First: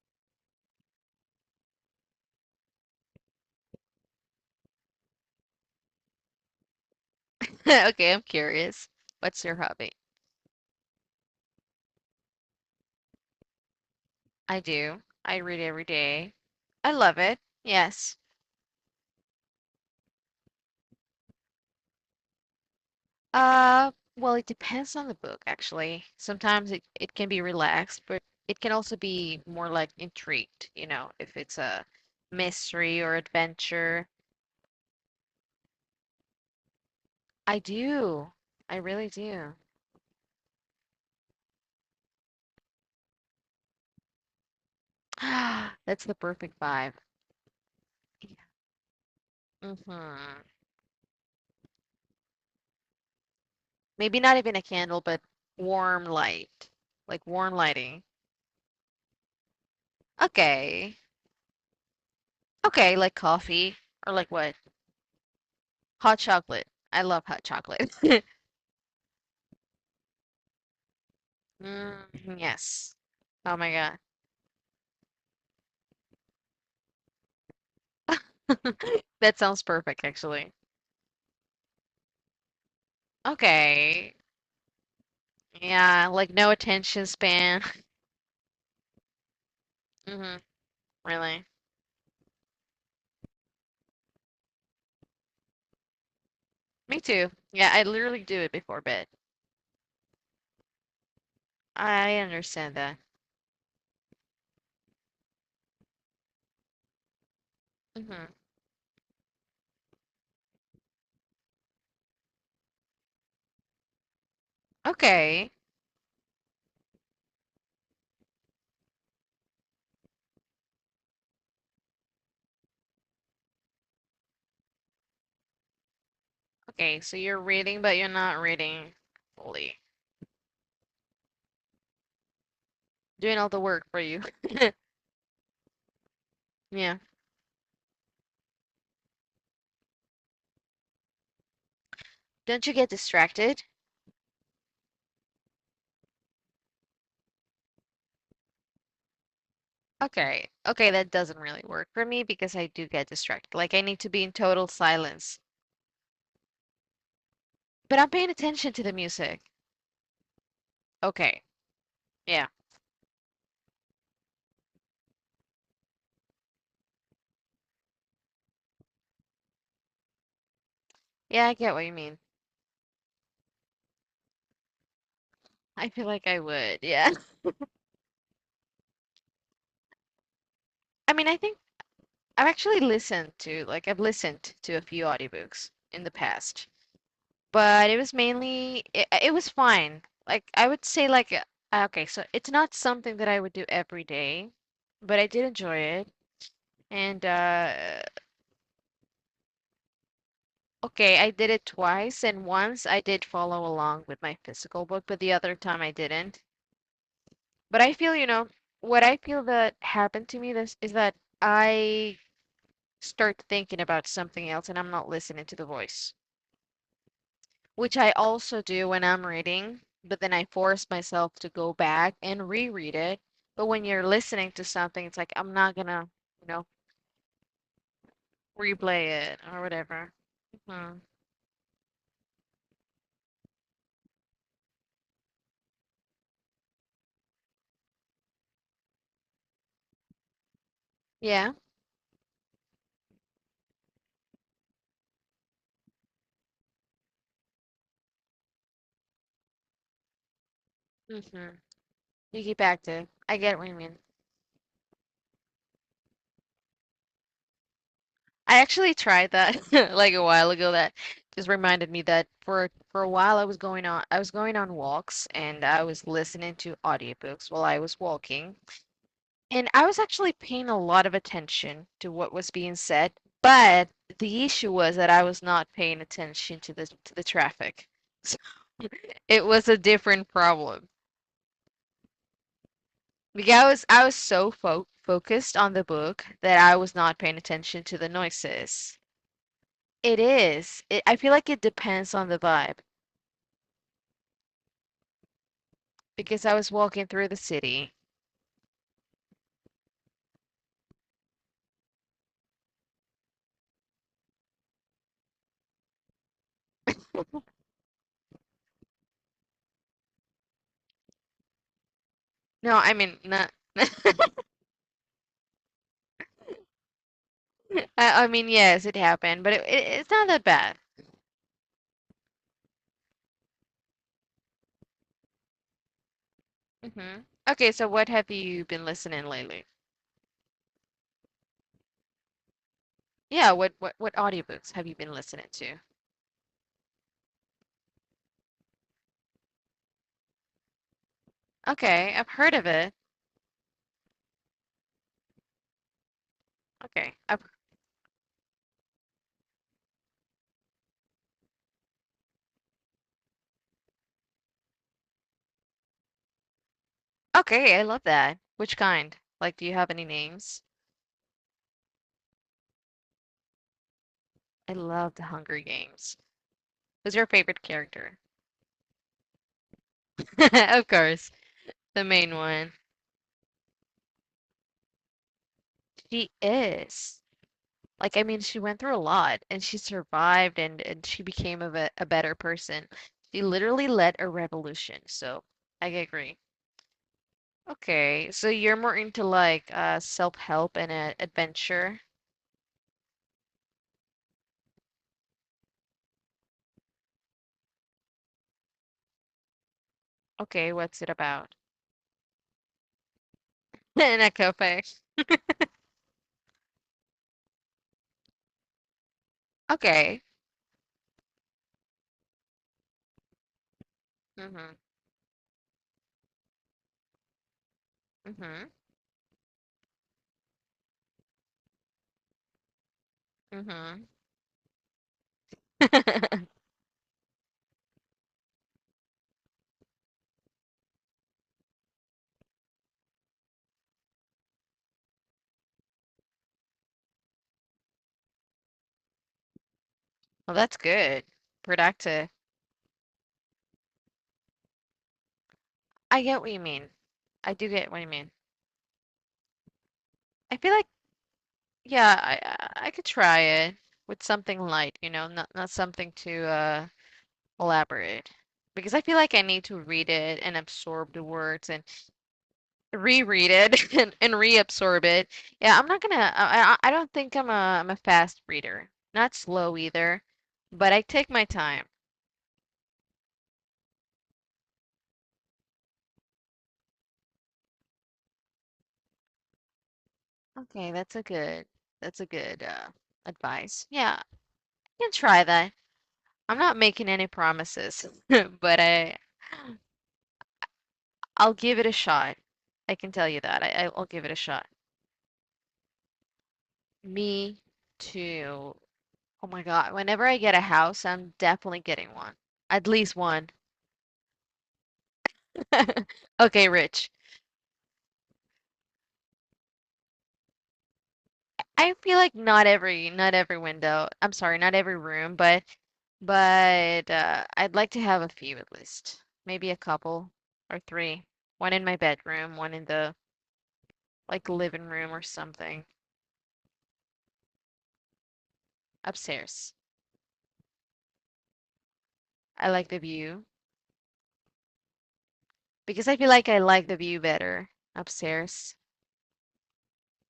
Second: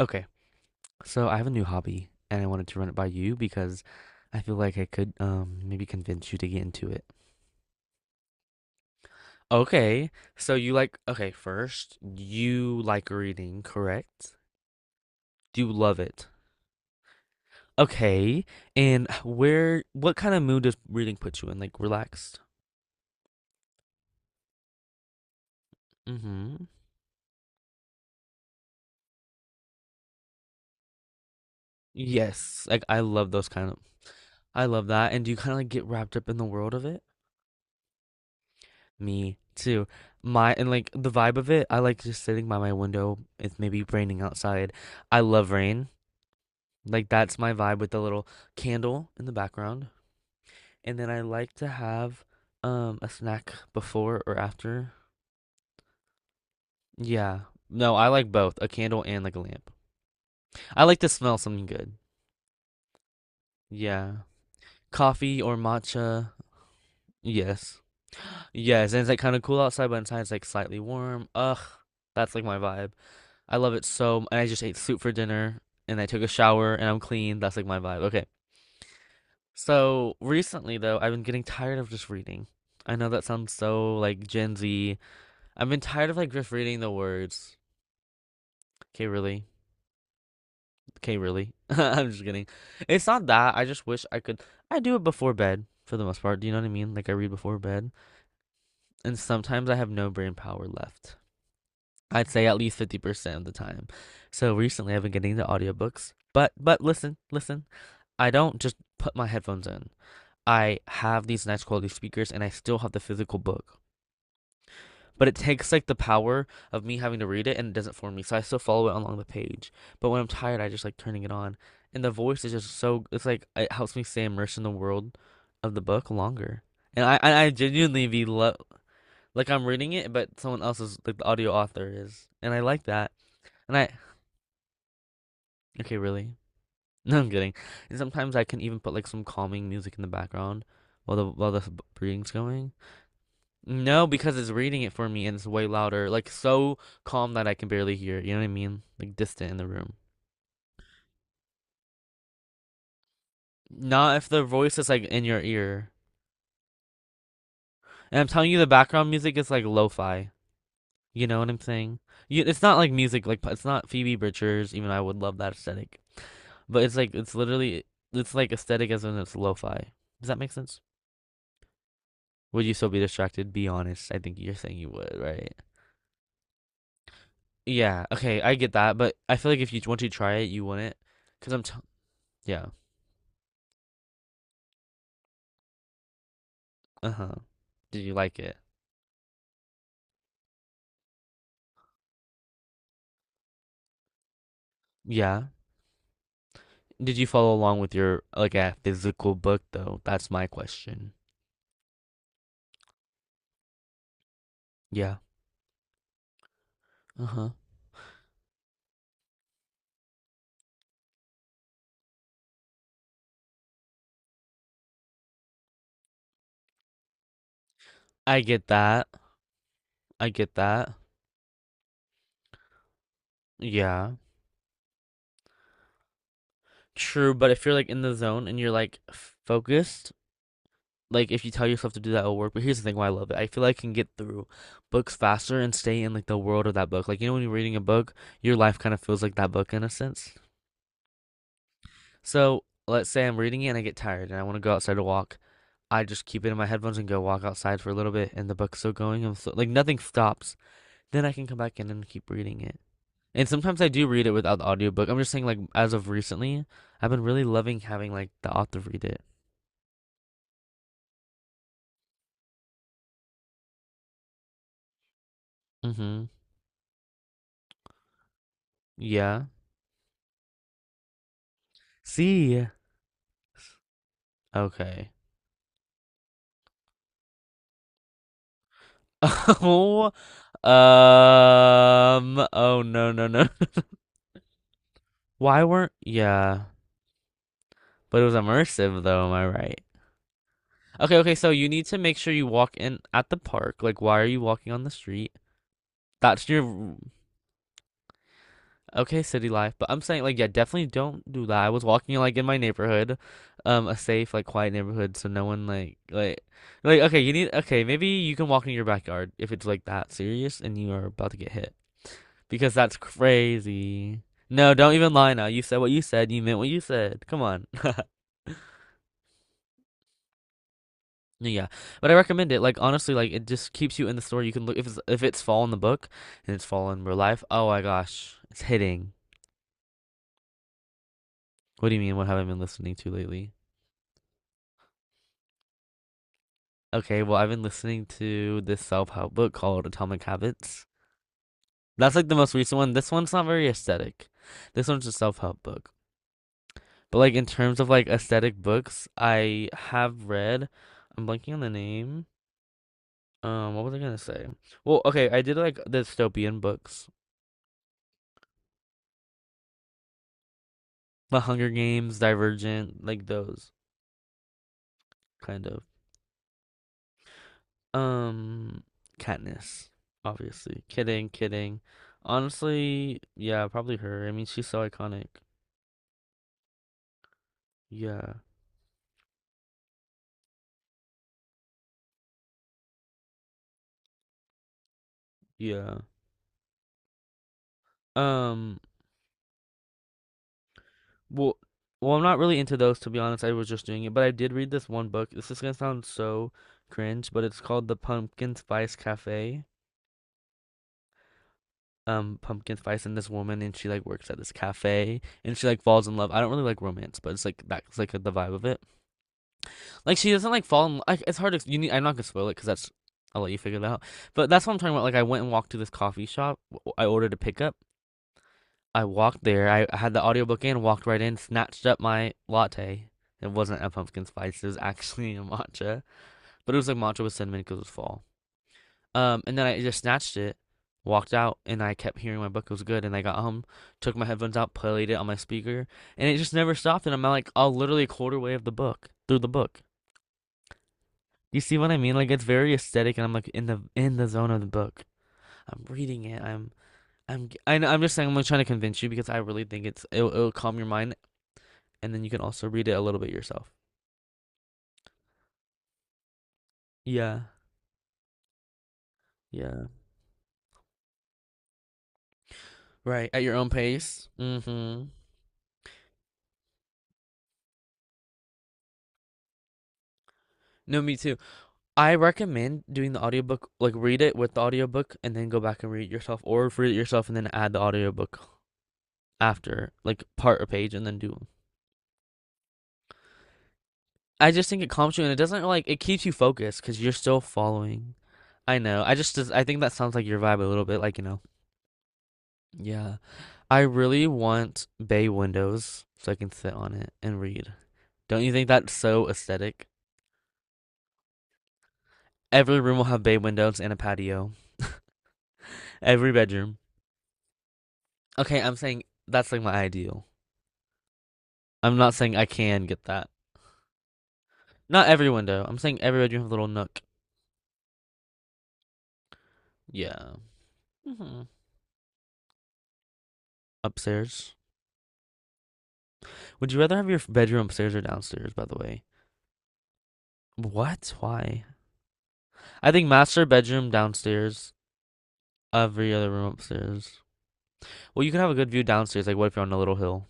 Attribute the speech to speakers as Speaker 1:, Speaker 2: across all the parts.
Speaker 1: Okay, so I have a new hobby and I wanted to run it by you because I feel like I could maybe convince you to get into it.
Speaker 2: Okay, I'm curious. What's your hobby?
Speaker 1: Okay, first, you like reading, correct?
Speaker 2: I do. I read
Speaker 1: Do you
Speaker 2: every
Speaker 1: love it?
Speaker 2: day. I love it. Yes.
Speaker 1: Okay, and where what kind of mood does reading put you in? Like relaxed?
Speaker 2: Uh, well, it depends on the book, actually.
Speaker 1: Mm-hmm.
Speaker 2: Sometimes it can be relaxed, but it can also be more like intrigued, you know, if it's a
Speaker 1: Yes, like
Speaker 2: mystery
Speaker 1: I
Speaker 2: or
Speaker 1: love those kind of.
Speaker 2: adventure.
Speaker 1: I love that. And do you kind of like get wrapped up in the world of it?
Speaker 2: I do. I really
Speaker 1: Me
Speaker 2: do.
Speaker 1: too. My and like the vibe of it, I like just sitting by my window. It's maybe raining outside. I love rain.
Speaker 2: That's the perfect vibe.
Speaker 1: Like that's my vibe with the little candle in the background.
Speaker 2: Mm-hmm.
Speaker 1: And then I like to have a snack
Speaker 2: Maybe
Speaker 1: before
Speaker 2: not
Speaker 1: or
Speaker 2: even a
Speaker 1: after.
Speaker 2: candle, but warm light, like
Speaker 1: Yeah.
Speaker 2: warm
Speaker 1: No,
Speaker 2: lighting.
Speaker 1: I like both, a candle and like a lamp. I
Speaker 2: Okay.
Speaker 1: like to smell something good.
Speaker 2: Okay, like coffee or
Speaker 1: Yeah.
Speaker 2: like what?
Speaker 1: Coffee or
Speaker 2: Hot
Speaker 1: matcha.
Speaker 2: chocolate. I love hot
Speaker 1: Yes.
Speaker 2: chocolate.
Speaker 1: Yes, and it's like kind of cool outside, but inside it's like slightly warm. Ugh, that's
Speaker 2: Mm,
Speaker 1: like my vibe.
Speaker 2: yes. Oh
Speaker 1: I
Speaker 2: my
Speaker 1: love it
Speaker 2: God.
Speaker 1: so. And I just ate soup for dinner, and I took a shower, and I'm clean. That's like my vibe. Okay.
Speaker 2: That sounds perfect,
Speaker 1: So
Speaker 2: actually.
Speaker 1: recently, though, I've been getting tired of just reading. I know that sounds so
Speaker 2: Okay.
Speaker 1: like Gen Z. I've been
Speaker 2: Yeah,
Speaker 1: tired of
Speaker 2: like
Speaker 1: like
Speaker 2: no
Speaker 1: just reading the
Speaker 2: attention
Speaker 1: words.
Speaker 2: span.
Speaker 1: Okay, really?
Speaker 2: hmm
Speaker 1: Okay,
Speaker 2: Really.
Speaker 1: really? I'm just kidding. It's not that. I just wish I could. I do it before bed for the most part. Do you know what I mean?
Speaker 2: Me
Speaker 1: Like I
Speaker 2: too.
Speaker 1: read before
Speaker 2: Yeah, I
Speaker 1: bed,
Speaker 2: literally do it before bed.
Speaker 1: and sometimes I have no brain power left.
Speaker 2: I
Speaker 1: I'd say at
Speaker 2: understand
Speaker 1: least
Speaker 2: that.
Speaker 1: 50% of the time. So recently I've been getting the audiobooks. But listen, listen. I
Speaker 2: Hmm
Speaker 1: don't just put my headphones in. I have these nice quality speakers and I still have the physical book. But it
Speaker 2: Okay.
Speaker 1: takes like the power of me having to read it and it doesn't for me. So I still follow it along the page. But when I'm tired, I just like turning it on. And the voice is just so, it's like it helps me stay immersed in the world of the book longer.
Speaker 2: Okay,
Speaker 1: And
Speaker 2: so
Speaker 1: I and
Speaker 2: you're
Speaker 1: I
Speaker 2: reading, but
Speaker 1: genuinely
Speaker 2: you're
Speaker 1: be
Speaker 2: not reading
Speaker 1: like I'm
Speaker 2: fully.
Speaker 1: reading it, but someone else is like the audio author is. And I like that.
Speaker 2: Doing all the
Speaker 1: And
Speaker 2: work
Speaker 1: I,
Speaker 2: for you.
Speaker 1: okay, really.
Speaker 2: Yeah.
Speaker 1: No, I'm kidding. And sometimes I can even put like some calming music in the background while the reading's
Speaker 2: Don't you
Speaker 1: going.
Speaker 2: get distracted?
Speaker 1: No, because it's reading it for me and it's way louder, like so calm that I can barely hear it. You know what I mean? Like distant in the room.
Speaker 2: Okay. Okay, that doesn't really work for me because I do get distracted. Like I need to
Speaker 1: Not
Speaker 2: be
Speaker 1: if
Speaker 2: in
Speaker 1: the
Speaker 2: total
Speaker 1: voice is like in
Speaker 2: silence.
Speaker 1: your ear.
Speaker 2: But I'm
Speaker 1: And I'm
Speaker 2: paying
Speaker 1: telling you, the
Speaker 2: attention to the
Speaker 1: background music
Speaker 2: music.
Speaker 1: is like lo-fi. You know
Speaker 2: Okay.
Speaker 1: what I'm saying?
Speaker 2: Yeah.
Speaker 1: It's not like music, like it's not Phoebe Bridgers. Even though I would love that aesthetic, but it's like, it's literally, it's like aesthetic as in it's lo-fi. Does that make sense?
Speaker 2: Yeah, I get what you mean.
Speaker 1: Would you still be distracted? Be honest. I think you're saying you would, right?
Speaker 2: I feel like I would. Yeah.
Speaker 1: Yeah. Okay, I get that, but I feel like if you once you try it, you wouldn't.
Speaker 2: I mean, I
Speaker 1: Cause
Speaker 2: think
Speaker 1: I'm t-
Speaker 2: I've
Speaker 1: yeah.
Speaker 2: actually listened to like I've listened to a few audiobooks in the past,
Speaker 1: Uh huh.
Speaker 2: but it
Speaker 1: Did
Speaker 2: was
Speaker 1: you like it?
Speaker 2: mainly it was fine. Like I would say okay, so it's not something that I would do every day, but I did
Speaker 1: Yeah.
Speaker 2: enjoy it.
Speaker 1: Did
Speaker 2: And
Speaker 1: you follow along with
Speaker 2: uh
Speaker 1: your like a physical book though? That's my question.
Speaker 2: Okay, I did it twice, and once I did follow along with my physical book,
Speaker 1: Yeah.
Speaker 2: but the other time I didn't.
Speaker 1: Uh huh.
Speaker 2: But I feel, you know, what I feel that happened to me this is that I start thinking about something else and I'm not listening to the voice, which I
Speaker 1: I
Speaker 2: also
Speaker 1: get
Speaker 2: do when
Speaker 1: that.
Speaker 2: I'm reading, but
Speaker 1: I
Speaker 2: then I
Speaker 1: get
Speaker 2: force
Speaker 1: that.
Speaker 2: myself to go back and reread it. But when you're
Speaker 1: Yeah.
Speaker 2: listening to something, it's like I'm not gonna, you know,
Speaker 1: True, but if you're like in the zone and you're like
Speaker 2: replay it or whatever.
Speaker 1: focused,
Speaker 2: Hmm
Speaker 1: like if you tell yourself to do that, it'll work. But here's the thing why I love it. I feel like I can get through books faster and stay in like the world of that book. Like you know when you're reading a book, your life kind of feels like that book in a sense.
Speaker 2: Yeah.
Speaker 1: So let's say I'm reading it and I get tired and I want to go outside to walk. I just keep it in my headphones and go walk outside for a little bit, and the book's still going. I'm still, like nothing stops. Then I can
Speaker 2: hmm
Speaker 1: come back in and keep
Speaker 2: You
Speaker 1: reading
Speaker 2: keep
Speaker 1: it.
Speaker 2: active. I
Speaker 1: And
Speaker 2: get what you
Speaker 1: sometimes I
Speaker 2: mean.
Speaker 1: do read it without the audiobook. I'm just saying, like as of recently, I've been really loving having like the
Speaker 2: I
Speaker 1: author
Speaker 2: actually
Speaker 1: read it.
Speaker 2: tried that like a while ago. That just reminded me that for a while I was going on walks and I was
Speaker 1: Mm-hmm.
Speaker 2: listening to audiobooks while I was walking.
Speaker 1: Yeah.
Speaker 2: And I was actually paying a lot of attention to what was
Speaker 1: See.
Speaker 2: being said, but the issue was that
Speaker 1: Okay.
Speaker 2: I was not paying attention to the traffic. So it was a
Speaker 1: Oh,
Speaker 2: different problem.
Speaker 1: oh no, no, no.
Speaker 2: Like I was so fo focused
Speaker 1: Why
Speaker 2: on the
Speaker 1: weren't,
Speaker 2: book that
Speaker 1: yeah,
Speaker 2: I was not paying attention to the
Speaker 1: but it was
Speaker 2: noises.
Speaker 1: immersive though, am I right?
Speaker 2: It is. I
Speaker 1: Okay,
Speaker 2: feel
Speaker 1: okay,
Speaker 2: like
Speaker 1: so
Speaker 2: it
Speaker 1: you need to
Speaker 2: depends
Speaker 1: make
Speaker 2: on
Speaker 1: sure
Speaker 2: the
Speaker 1: you walk
Speaker 2: vibe
Speaker 1: in at the park. Like, why are you walking on the street?
Speaker 2: because
Speaker 1: That's
Speaker 2: I was
Speaker 1: your,
Speaker 2: walking through the city.
Speaker 1: okay, city life. But I'm saying, like, yeah, definitely don't do that. I was walking, like, in my neighborhood, a safe, like, quiet neighborhood, so no one, like, okay, you need, okay, maybe you can walk in your backyard if it's, like, that serious and you are about to get hit. Because
Speaker 2: No, I
Speaker 1: that's
Speaker 2: mean not.
Speaker 1: crazy. No, don't even lie now. You said what you said. You meant what you said. Come on.
Speaker 2: I mean yes, it happened, but it's not that bad.
Speaker 1: Yeah, but I recommend it. Like honestly, like it just keeps you in the story. You can look if it's fall in the book and it's fall in real
Speaker 2: Hmm
Speaker 1: life. Oh
Speaker 2: Okay,
Speaker 1: my
Speaker 2: so what have
Speaker 1: gosh, it's
Speaker 2: you been
Speaker 1: hitting.
Speaker 2: listening lately?
Speaker 1: What do you mean? What have I been listening to
Speaker 2: Yeah,
Speaker 1: lately?
Speaker 2: what audiobooks have you been listening to?
Speaker 1: Okay, well I've been listening to this self help book called Atomic Habits. That's
Speaker 2: Okay,
Speaker 1: like
Speaker 2: I've
Speaker 1: the
Speaker 2: heard
Speaker 1: most
Speaker 2: of
Speaker 1: recent
Speaker 2: it.
Speaker 1: one. This one's not very aesthetic. This one's a self help book.
Speaker 2: Okay,
Speaker 1: But like
Speaker 2: I've,
Speaker 1: in terms of like aesthetic books, I have read. I'm blanking on the name. What was I gonna say? Well, okay, I did like dystopian books,
Speaker 2: okay, I love that. Which kind? Like, do you have any names?
Speaker 1: The Hunger Games, Divergent, like those
Speaker 2: I love The Hunger
Speaker 1: kind of.
Speaker 2: Games. Who's your favorite character?
Speaker 1: Um, Katniss, obviously.
Speaker 2: Of
Speaker 1: Kidding,
Speaker 2: course,
Speaker 1: kidding.
Speaker 2: the main one.
Speaker 1: Honestly, yeah, probably her. I mean, she's so iconic.
Speaker 2: She is. Like, I
Speaker 1: Yeah,
Speaker 2: mean, she went through a lot and she survived and she became a better person. She literally led a revolution. So I
Speaker 1: yeah.
Speaker 2: agree. Okay, so you're
Speaker 1: Um,
Speaker 2: more into like self-help and
Speaker 1: well,
Speaker 2: adventure.
Speaker 1: well, I'm not really into those to be honest. I was just doing it, but I did read this one book. This is gonna sound so cringe, but it's called The Pumpkin Spice Cafe.
Speaker 2: Okay, what's it about?
Speaker 1: Pumpkin spice, and this woman, and she like
Speaker 2: And a
Speaker 1: works at this
Speaker 2: cafe.
Speaker 1: cafe and she like falls in love. I don't really like romance, but it's like that's like the vibe of it. Like
Speaker 2: Okay.
Speaker 1: she doesn't like fall in, like it's hard to, you need, I'm not gonna spoil it, because that's, I'll let you figure it out. But that's what
Speaker 2: Mhm.
Speaker 1: I'm talking about, like I went and walked to this coffee shop. I ordered a pickup.
Speaker 2: Mhm.
Speaker 1: I walked there. I had the audiobook in, walked right in, snatched up my latte. It wasn't a
Speaker 2: Mhm.
Speaker 1: pumpkin spice, it was actually a matcha. But it was like matcha with cinnamon because it was fall. And then I just snatched it, walked out, and I kept hearing my book was good. And I got home, took my headphones out, played it on my speaker, and it just never stopped. And I'm like, all literally a quarter way of the book through the book.
Speaker 2: Well, that's good.
Speaker 1: You see what I mean?
Speaker 2: Productive.
Speaker 1: Like it's very aesthetic, and I'm like in the zone of the book. I'm
Speaker 2: I
Speaker 1: reading it.
Speaker 2: get what you
Speaker 1: I'm
Speaker 2: mean. I do
Speaker 1: I know,
Speaker 2: get
Speaker 1: I'm
Speaker 2: what you
Speaker 1: just saying
Speaker 2: mean.
Speaker 1: I'm like trying to convince you because I really think it'll
Speaker 2: I feel
Speaker 1: calm your
Speaker 2: like
Speaker 1: mind, and
Speaker 2: yeah,
Speaker 1: then you can also read
Speaker 2: I
Speaker 1: it a
Speaker 2: could
Speaker 1: little bit
Speaker 2: try
Speaker 1: yourself.
Speaker 2: it with something light, you know, not something too
Speaker 1: Yeah,
Speaker 2: elaborate. Because I feel like I need to
Speaker 1: yeah,
Speaker 2: read it and absorb the words and
Speaker 1: right at
Speaker 2: reread
Speaker 1: your own
Speaker 2: it and,
Speaker 1: pace.
Speaker 2: and reabsorb
Speaker 1: Mm-hmm.
Speaker 2: it. Yeah, I don't think I'm a fast reader. Not slow either, but I
Speaker 1: No, me
Speaker 2: take
Speaker 1: too.
Speaker 2: my time.
Speaker 1: I recommend doing the audiobook, like read it with the audiobook and then go back and read it yourself, or read it yourself and then add the audiobook after, like part a
Speaker 2: Okay,
Speaker 1: page and
Speaker 2: that's
Speaker 1: then
Speaker 2: a
Speaker 1: do them.
Speaker 2: good that's a good uh advice. Yeah,
Speaker 1: I
Speaker 2: I
Speaker 1: just think it
Speaker 2: can
Speaker 1: calms you and it
Speaker 2: try
Speaker 1: doesn't
Speaker 2: that.
Speaker 1: like it keeps you
Speaker 2: I'm not
Speaker 1: focused because
Speaker 2: making
Speaker 1: you're
Speaker 2: any
Speaker 1: still
Speaker 2: promises,
Speaker 1: following. I
Speaker 2: but
Speaker 1: know. I just I think that sounds like your vibe a little bit, like you know.
Speaker 2: I'll give it a shot. I can
Speaker 1: Yeah,
Speaker 2: tell you that.
Speaker 1: I
Speaker 2: I'll
Speaker 1: really
Speaker 2: give it a shot.
Speaker 1: want bay windows so I can sit on it and
Speaker 2: Me
Speaker 1: read. Don't you think
Speaker 2: too.
Speaker 1: that's so
Speaker 2: Oh my
Speaker 1: aesthetic?
Speaker 2: God. Whenever I get a house, I'm definitely getting one.
Speaker 1: Every
Speaker 2: At
Speaker 1: room will
Speaker 2: least
Speaker 1: have bay
Speaker 2: one.
Speaker 1: windows and a patio. Every
Speaker 2: Okay,
Speaker 1: bedroom.
Speaker 2: Rich.
Speaker 1: Okay, I'm saying that's like my ideal.
Speaker 2: I
Speaker 1: I'm not
Speaker 2: feel like
Speaker 1: saying I can get that.
Speaker 2: not every window. I'm sorry, not every
Speaker 1: Not every
Speaker 2: room, but
Speaker 1: window. I'm saying every bedroom have a little nook.
Speaker 2: I'd like to have a few at least. Maybe a couple
Speaker 1: Yeah.
Speaker 2: or three.
Speaker 1: Hmm.
Speaker 2: One in my bedroom, one in the like
Speaker 1: Upstairs.
Speaker 2: living room or something
Speaker 1: Would you rather have your bedroom upstairs or downstairs? By the way,
Speaker 2: upstairs.
Speaker 1: what? Why?
Speaker 2: I like
Speaker 1: I
Speaker 2: the
Speaker 1: think
Speaker 2: view
Speaker 1: master bedroom downstairs.
Speaker 2: because
Speaker 1: Every
Speaker 2: I feel
Speaker 1: other room
Speaker 2: like I like the view
Speaker 1: upstairs.
Speaker 2: better
Speaker 1: Well, you can have a good
Speaker 2: upstairs.
Speaker 1: view downstairs. Like, what if you're on a little hill?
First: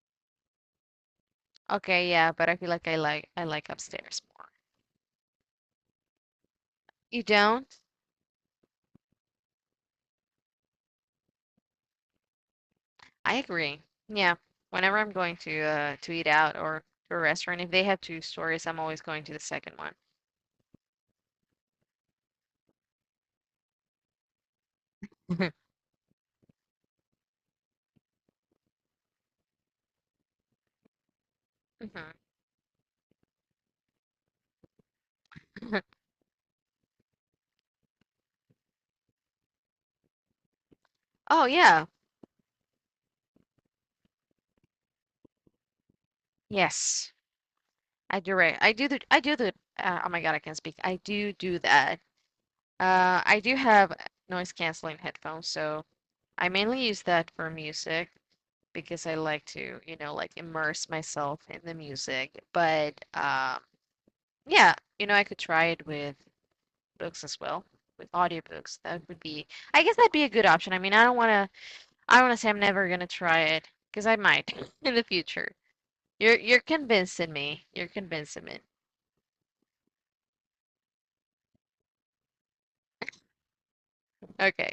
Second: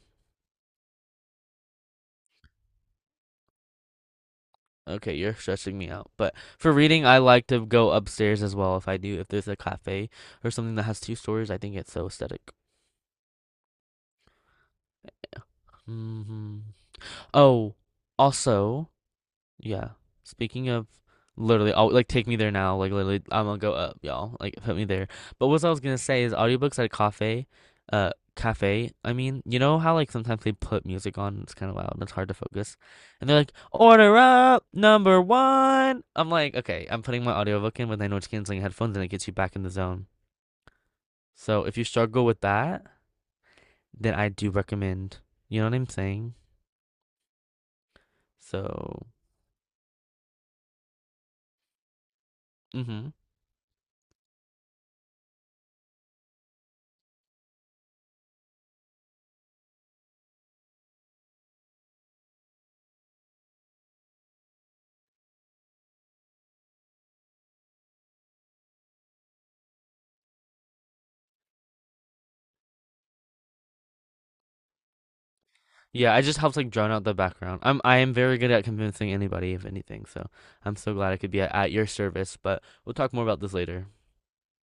Speaker 2: Okay, yeah, but I feel like I like upstairs more.
Speaker 1: Okay, you're stressing me out. But for reading, I
Speaker 2: You
Speaker 1: like to
Speaker 2: don't?
Speaker 1: go upstairs as well. If I do, if there's a cafe or something that has two stories, I think it's so aesthetic.
Speaker 2: I agree. Yeah. Whenever I'm going to eat out
Speaker 1: Hmm.
Speaker 2: or to a restaurant, if
Speaker 1: Oh,
Speaker 2: they have two stories, I'm
Speaker 1: also,
Speaker 2: always going to the second
Speaker 1: yeah.
Speaker 2: one.
Speaker 1: Speaking of literally, oh, like take me there now. Like literally, I'm gonna go up, y'all. Like put me there. But what I was gonna say is audiobooks at a cafe. I mean, you know how like sometimes they put music on. It's kind of loud, and
Speaker 2: Mhm.
Speaker 1: it's hard to focus. And they're like, "Order up, number one." I'm like, okay, I'm putting my audiobook in with I know it's canceling headphones, and it gets you back in the zone.
Speaker 2: Oh
Speaker 1: So if you
Speaker 2: yeah.
Speaker 1: struggle with that, then I do recommend. You know what I'm saying?
Speaker 2: Yes. I do right.
Speaker 1: So,
Speaker 2: I do the oh my God, I can't speak. I do do that.
Speaker 1: mm-hmm.
Speaker 2: Uh, I do have noise canceling headphones, so I mainly use that for music because I like to, you know, like immerse myself in the music. But yeah, you know, I could try it with books as well with audiobooks. That would be I guess that'd be a good option. I mean, I don't want to say I'm never going to try it because I might in the future.
Speaker 1: Yeah, I just helped
Speaker 2: You're
Speaker 1: like drown out the
Speaker 2: convincing
Speaker 1: background.
Speaker 2: me.
Speaker 1: I'm
Speaker 2: You're
Speaker 1: I am very
Speaker 2: convincing
Speaker 1: good
Speaker 2: me.
Speaker 1: at convincing anybody of anything, so I'm so glad I could be at your service. But we'll talk more about this later.
Speaker 2: Okay.